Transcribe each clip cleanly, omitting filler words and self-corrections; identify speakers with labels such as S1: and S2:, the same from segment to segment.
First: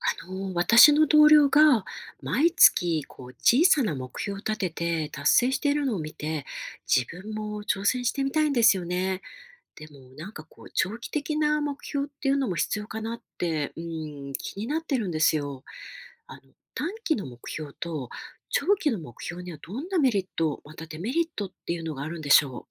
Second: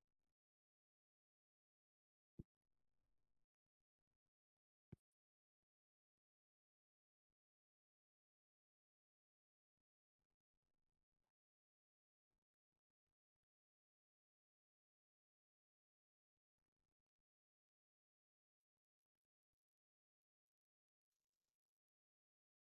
S1: 私の同僚が毎月こう小さな目標を立てて達成しているのを見て、自分も挑戦してみたいんですよね。でもなんかこう長期的な目標っていうのも必要かなって、うん、気になってるんですよ。あの、短期の目標と長期の目標にはどんなメリット、またデメリットっていうのがあるんでしょ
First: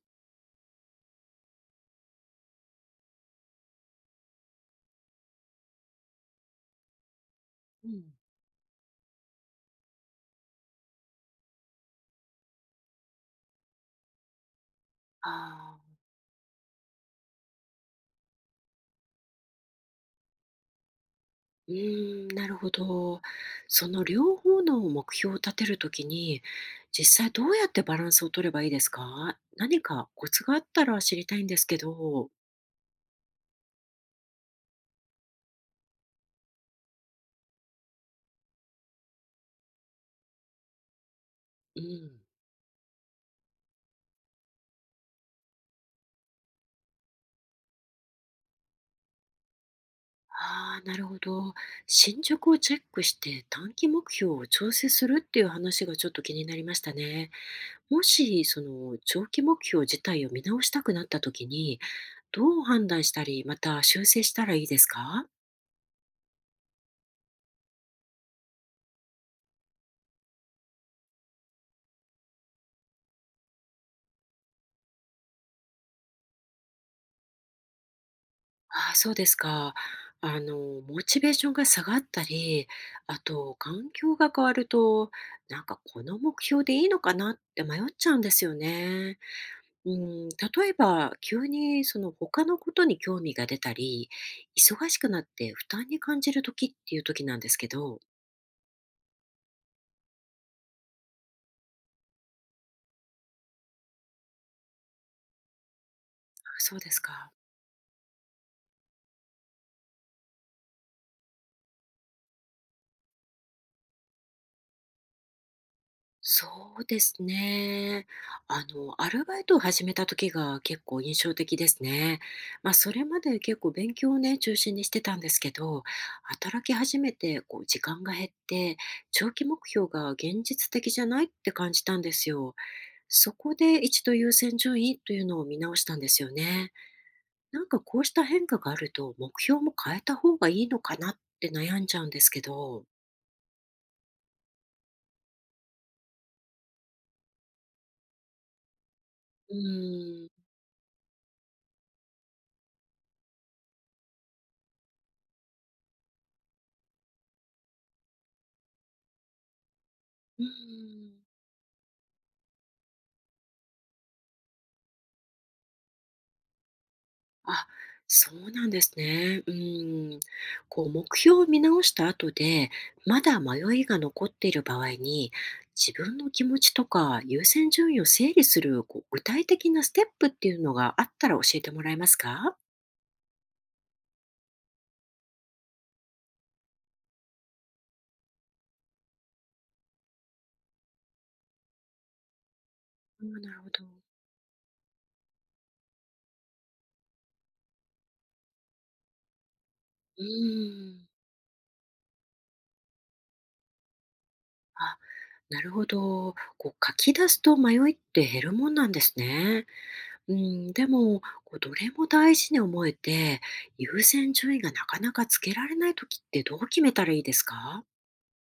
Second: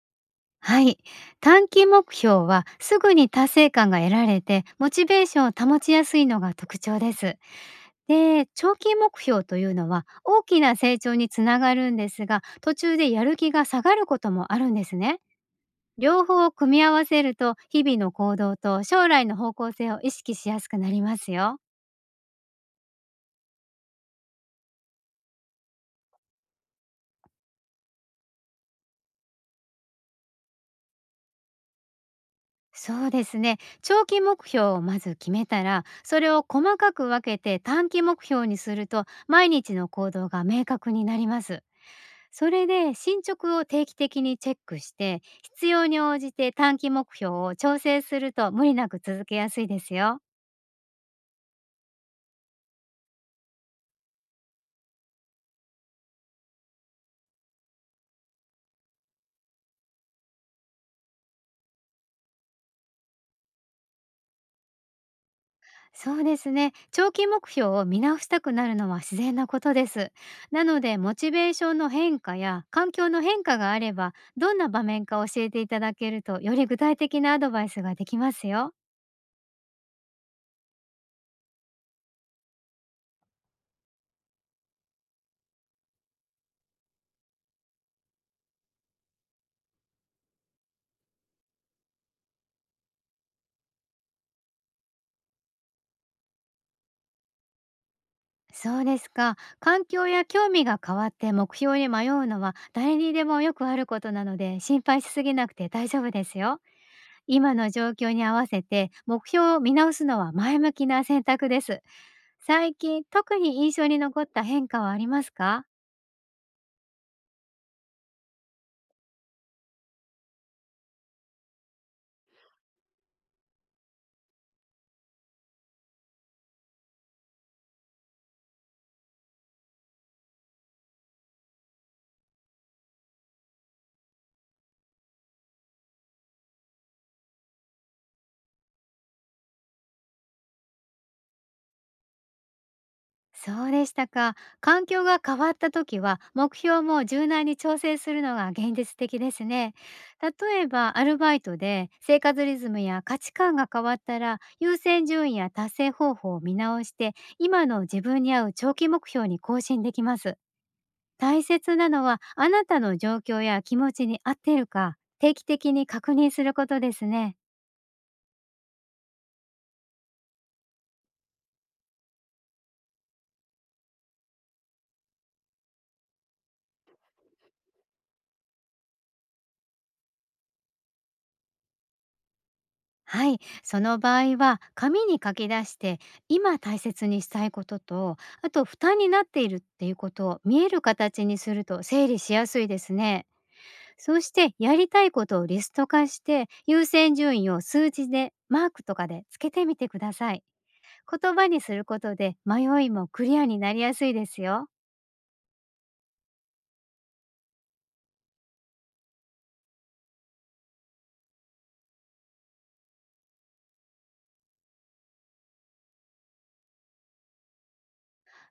S2: はい。短期目標はすぐに達成感が得られて、モチベーションを保ちやすいのが特徴です。
S1: う。うん。
S2: で、長期目標というのは大きな成長につながるんですが、途中でやる気が下がることもあるんですね。
S1: ああ。
S2: 両方を組み合わせると、日々の行動と将来の方向性を意識しやすくなりますよ。
S1: うーん、なるほど。その両方の目標を立てるときに、実際どうやってバランスを取ればいいですか？何かコツがあったら知りたいんですけど。
S2: そうですね。長期目標をまず決めたら、それを細かく分けて短期目標にすると、毎日の行動が明確になります。
S1: うん。
S2: それで進捗を定期的にチェックして、必要に応じて短期目標を調整すると無理なく続けやすいですよ。
S1: ああ、なるほど。進捗をチェックして短期目標を調整するっていう話がちょっと気になりましたね。もし、その長期目標自体を見直したくなったときに、どう判断したり、また修正したらいいですか？
S2: そうですね。長期目標を見直したくなるのは自然なことです。なので、モチベーションの変化や環境の変化があれば、どんな場面か教えていただけると、より具体的なアドバイスができますよ。
S1: ああ、そうですか。あの、モチベーションが下がったり、あと、環境が変わると、なんかこの目標でいいのかなって迷っちゃうんですよね。うん、例えば、急にその他のことに興味が出たり、忙しくなって負担に感じる時っていう時なんですけど、
S2: そうですか。環境や興味が変わって目標に迷うのは誰にでもよくあることなので、心配しすぎなくて大丈夫です
S1: あ、
S2: よ。
S1: そうですか。
S2: 今の状況に合わせて目標を見直すのは前向きな選択です。最近特に印象に残った変化はありますか？
S1: そうですね。アルバイトを始めた時が結構印象的ですね。まあ、それまで結構勉強をね、中心にしてたんですけど、働き始めてこう時間が減って、長期目標が現実的じゃないって感じたんですよ。そこで一度優先順位というのを見直したんですよね。なんかこうした変化があると、目標も変えた方がいいのかなって悩んじゃうんですけど。
S2: そうでしたか。環境が変わった時は目標も柔軟に調整するのが現実的です
S1: う
S2: ね。
S1: ーん。
S2: 例えばアルバイトで生活リズムや価値観が変わったら、優先順位や達成方法を見直して、今の自分に合う長期目標に更新できます。
S1: うーん。
S2: 大切なのは、あなたの状況や気持ちに合っているか定期的に確認することですね。
S1: あ、そうなんですね。うん。こう、目標を見直した後で、まだ迷いが残っている場合に、自分の気持ちとか優先順位を整理する、こう、具体的なステップっていうのがあったら教えてもらえますか？
S2: はい、その場合は紙に書き出して、今大切にしたいことと、あと負担になっているっていうことを見える形にすると整理しやすいですね。
S1: あ、なるほど。
S2: そうしてやりたいことをリスト化して、優先順位を数字でマークとかでつけてみてくだ
S1: う
S2: さい。
S1: ーん。
S2: 言葉にすることで迷いもクリアになりやすいですよ。
S1: あ、なるほど。こう、書き出すと迷いって減るもんなんですね。うん、でも、こうどれも大事に思えて、優先順位がなかなかつけられないときってどう決めたらいいですか？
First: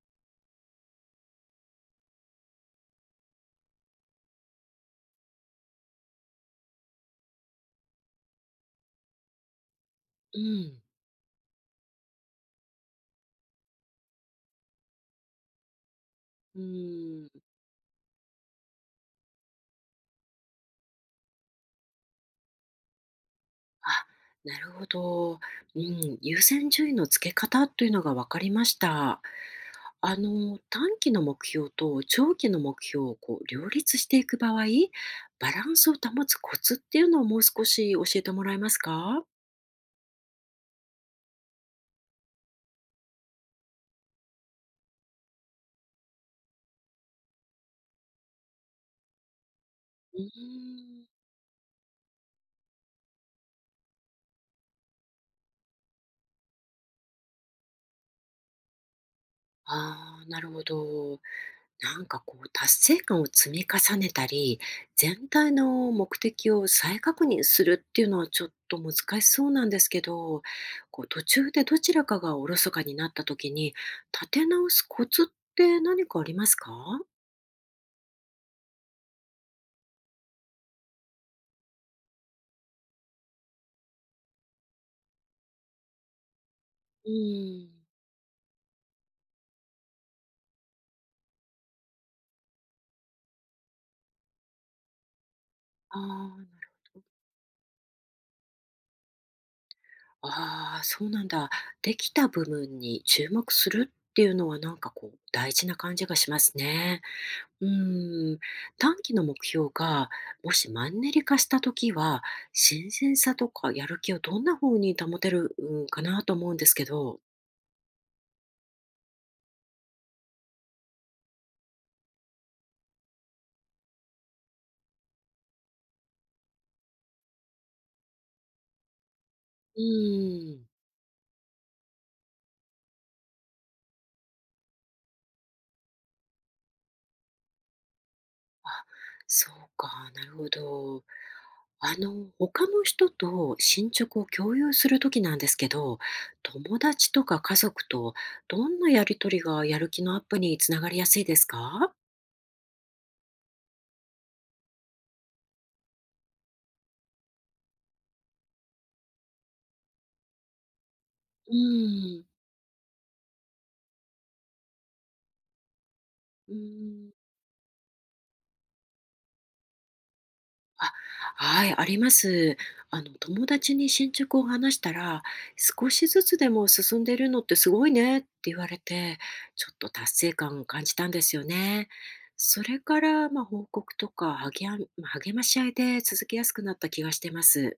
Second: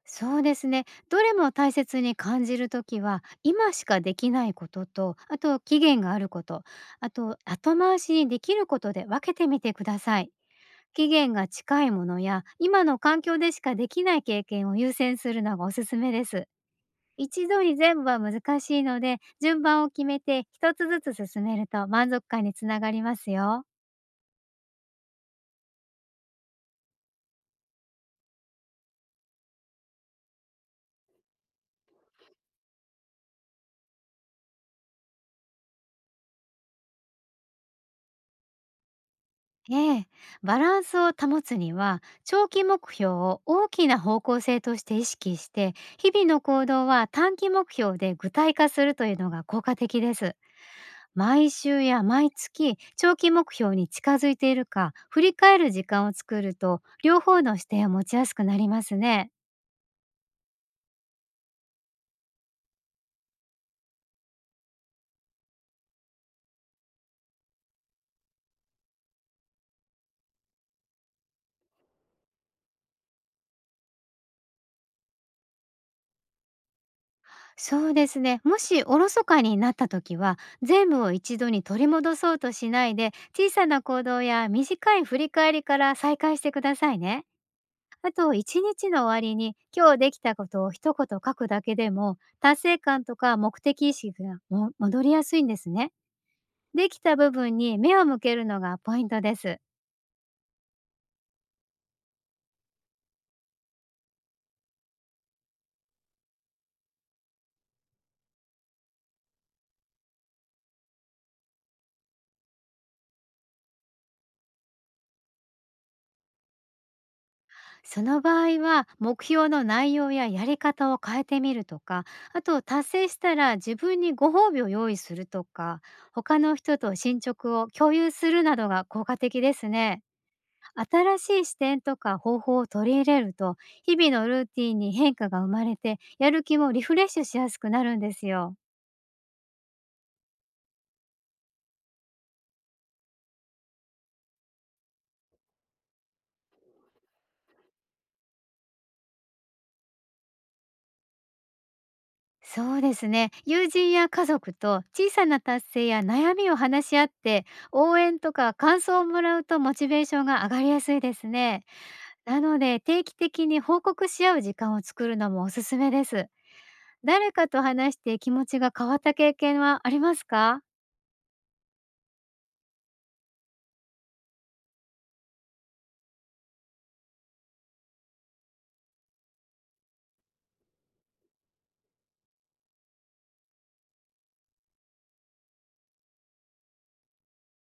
S2: そうですね。どれも大切に感じるときは、今しかできないことと、あと期限があること、あと後回しにできることで分けてみてください。
S1: うん。
S2: 期限が近いものや、今の環境でしかできない経験を優先するのがおすすめです。
S1: うん、
S2: 一度に全部は難しいので、順番を決めて一つずつ進めると満足感につながりますよ。
S1: あ、なるほど。うん、優先順位のつけ方というのが分かりました。短期の目標と長期の目標をこう両立していく場合、バランスを保つコツっていうのをもう少し教えてもらえますか？
S2: ええ、バランスを保つには、長期目標を大きな方向性として意識して、日々の行動は短期目標で具体化するというのが効果的で
S1: うー
S2: す。
S1: ん。
S2: 毎週や毎月、長期目標に近づいているか振り返る時間を作ると、両方の視点を持ちやすくなりますね。
S1: ああ、なるほど。なんかこう達成感を積み重ねたり、全体の目的を再確認するっていうのはちょっと難しそうなんですけど、こう途中でどちらかがおろそかになった時に立て直すコツって何かありますか？
S2: そうですね。もしおろそかになった時は、全部を一度に取り戻そうとしないで、小さな行動や短い振り返りから再開してください
S1: う
S2: ね。
S1: ん。
S2: あと、一日の終わりに今日できたことを一言書くだけでも、達成感とか目的意識がも戻りやすいんですね。
S1: あ
S2: できた部分に目を向けるのがポイントです。
S1: あ、ああ、そうなんだ。できた部分に注目するっていうのはなんかこう大事な感じがしますね。うーん、短期の目標がもしマンネリ化したときは、新鮮さとかやる気をどんな風に保てる、うん、かなと思うんですけど。
S2: その場合は目標の内容ややり方を変えてみるとか、あと達成したら自分にご褒美を用意するとか、他の人と進捗を共有するなどが効果的です
S1: う
S2: ね。
S1: ーん。
S2: 新しい視点とか方法を取り入れると、日々のルーティンに変化が生まれて、やる気もリフレッシュしやすくなるんですよ。
S1: あ、そうか、なるほど。他の人と進捗を共有するときなんですけど、友達とか家族とどんなやりとりがやる気のアップにつながりやすいですか？
S2: そうですね。友人や家族と小さな達成や悩みを話し合って、応援とか感想をもらうと、モチベーションが上がりやすいです
S1: う
S2: ね。
S1: ーん。
S2: なので、定期的に報告し合う時間を作るのもおすすめです。
S1: うーん。
S2: 誰かと話して気持ちが変わった経験はありますか？
S1: あ、はい、あります。友達に進捗を話したら、少しずつでも進んでるのってすごいねって言われて、ちょっと達成感を感じたんですよね。それから、まあ、報告とか励や励まし合いで続けやすくなった気がしてます。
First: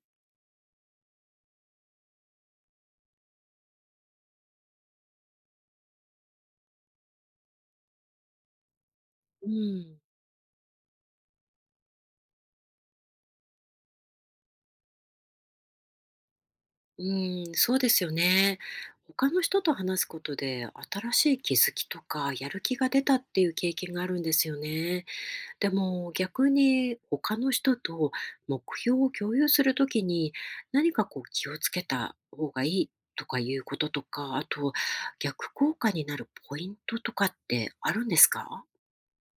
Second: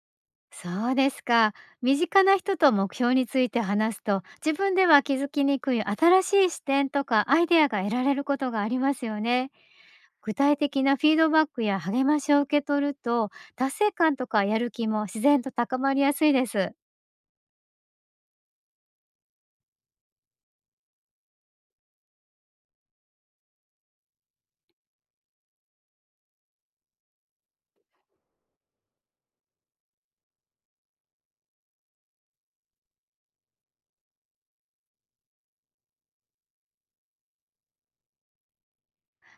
S2: そうですか。身近な人と目標について話すと、自分では気づきにくい新しい視点とかアイデアが得られることがありますよ
S1: う
S2: ね。
S1: ん、
S2: 具体的なフィードバックや励ましを受け取ると、達成感とかやる気も自然と高まりやすいです。
S1: うん、そうですよね。他の人と話すことで新しい気づきとかやる気が出たっていう経験があるんですよね。でも逆に他の人と目標を共有するときに何かこう気をつけた方がいいとかいうこととか、あと逆効果になるポイントとかってあるんですか？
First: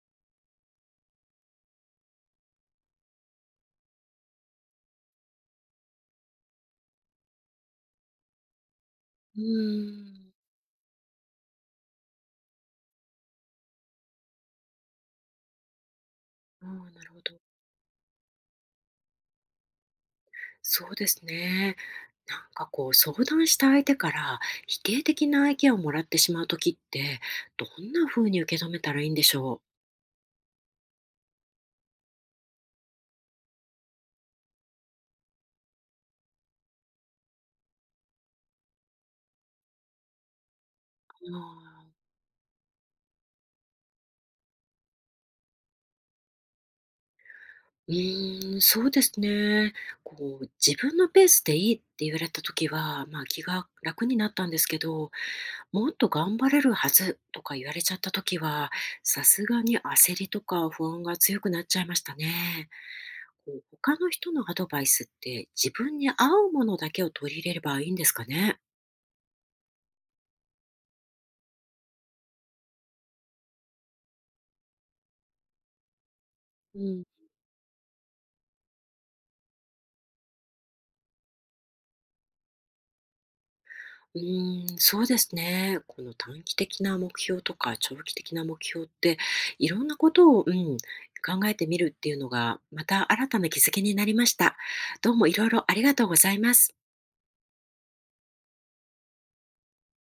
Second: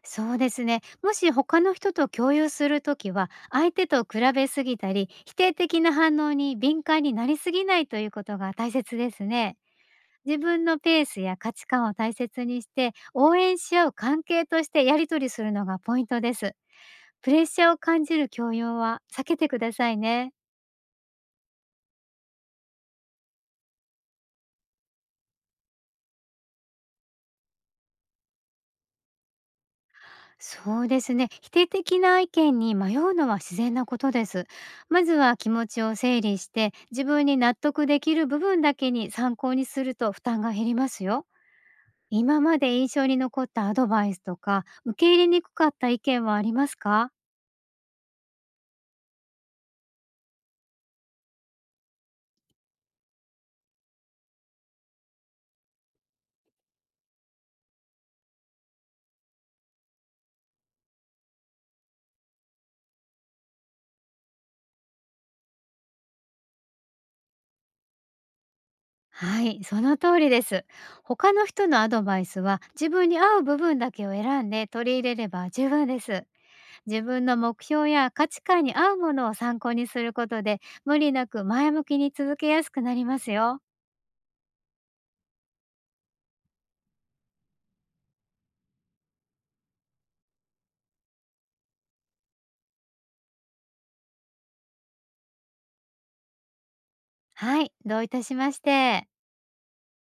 S2: そうですね。もし他の人と共有するときは、相手と比べすぎたり、否定的な反応に敏感になりすぎないということが大切です
S1: う
S2: ね。
S1: ーん。
S2: 自分のペースや価値観を大切にして、応援し合う関係としてやり取りするのがポイントです。
S1: あー、なるほ
S2: プ
S1: ど。
S2: レッシャーを感じる強要は避けてくださいね。
S1: そうですね。なんかこう相談した相手から否定的な意見をもらってしまうときってどんな風に受け止めたらいいんでしょ
S2: そうですね。否定的な意見に迷うのは自然なことです。まずは気持ちを整理して、自分に納得できる部分だけに参考にすると負担が減りますよ。
S1: う。あー。
S2: 今まで印象に残ったアドバイスとか、受け入れにくかった意見はありますか？
S1: うーん、そうですね。こう、自分のペースでいいって言われた時は、まあ、気が楽になったんですけど、もっと頑張れるはずとか言われちゃった時は、さすがに焦りとか不安が強くなっちゃいましたね。こう、他の人のアドバイスって自分に合うものだけを取り入れればいいんですかね？
S2: はい、その通りです。他の人のアドバイスは自分に合う部分だけを選んで取り入れれば十分です。
S1: う
S2: 自
S1: ん。
S2: 分の目標や価値観に合うものを参考にすることで、無理なく前向きに続けやすくなりますよ。
S1: うーん、そうですね。この短期的な目標とか長期的な目標って、いろんなことを、うん、考えてみるっていうのが、また新たな気づきになりました。どうもいろいろありがとうございます。
S2: はい、どういたしまして。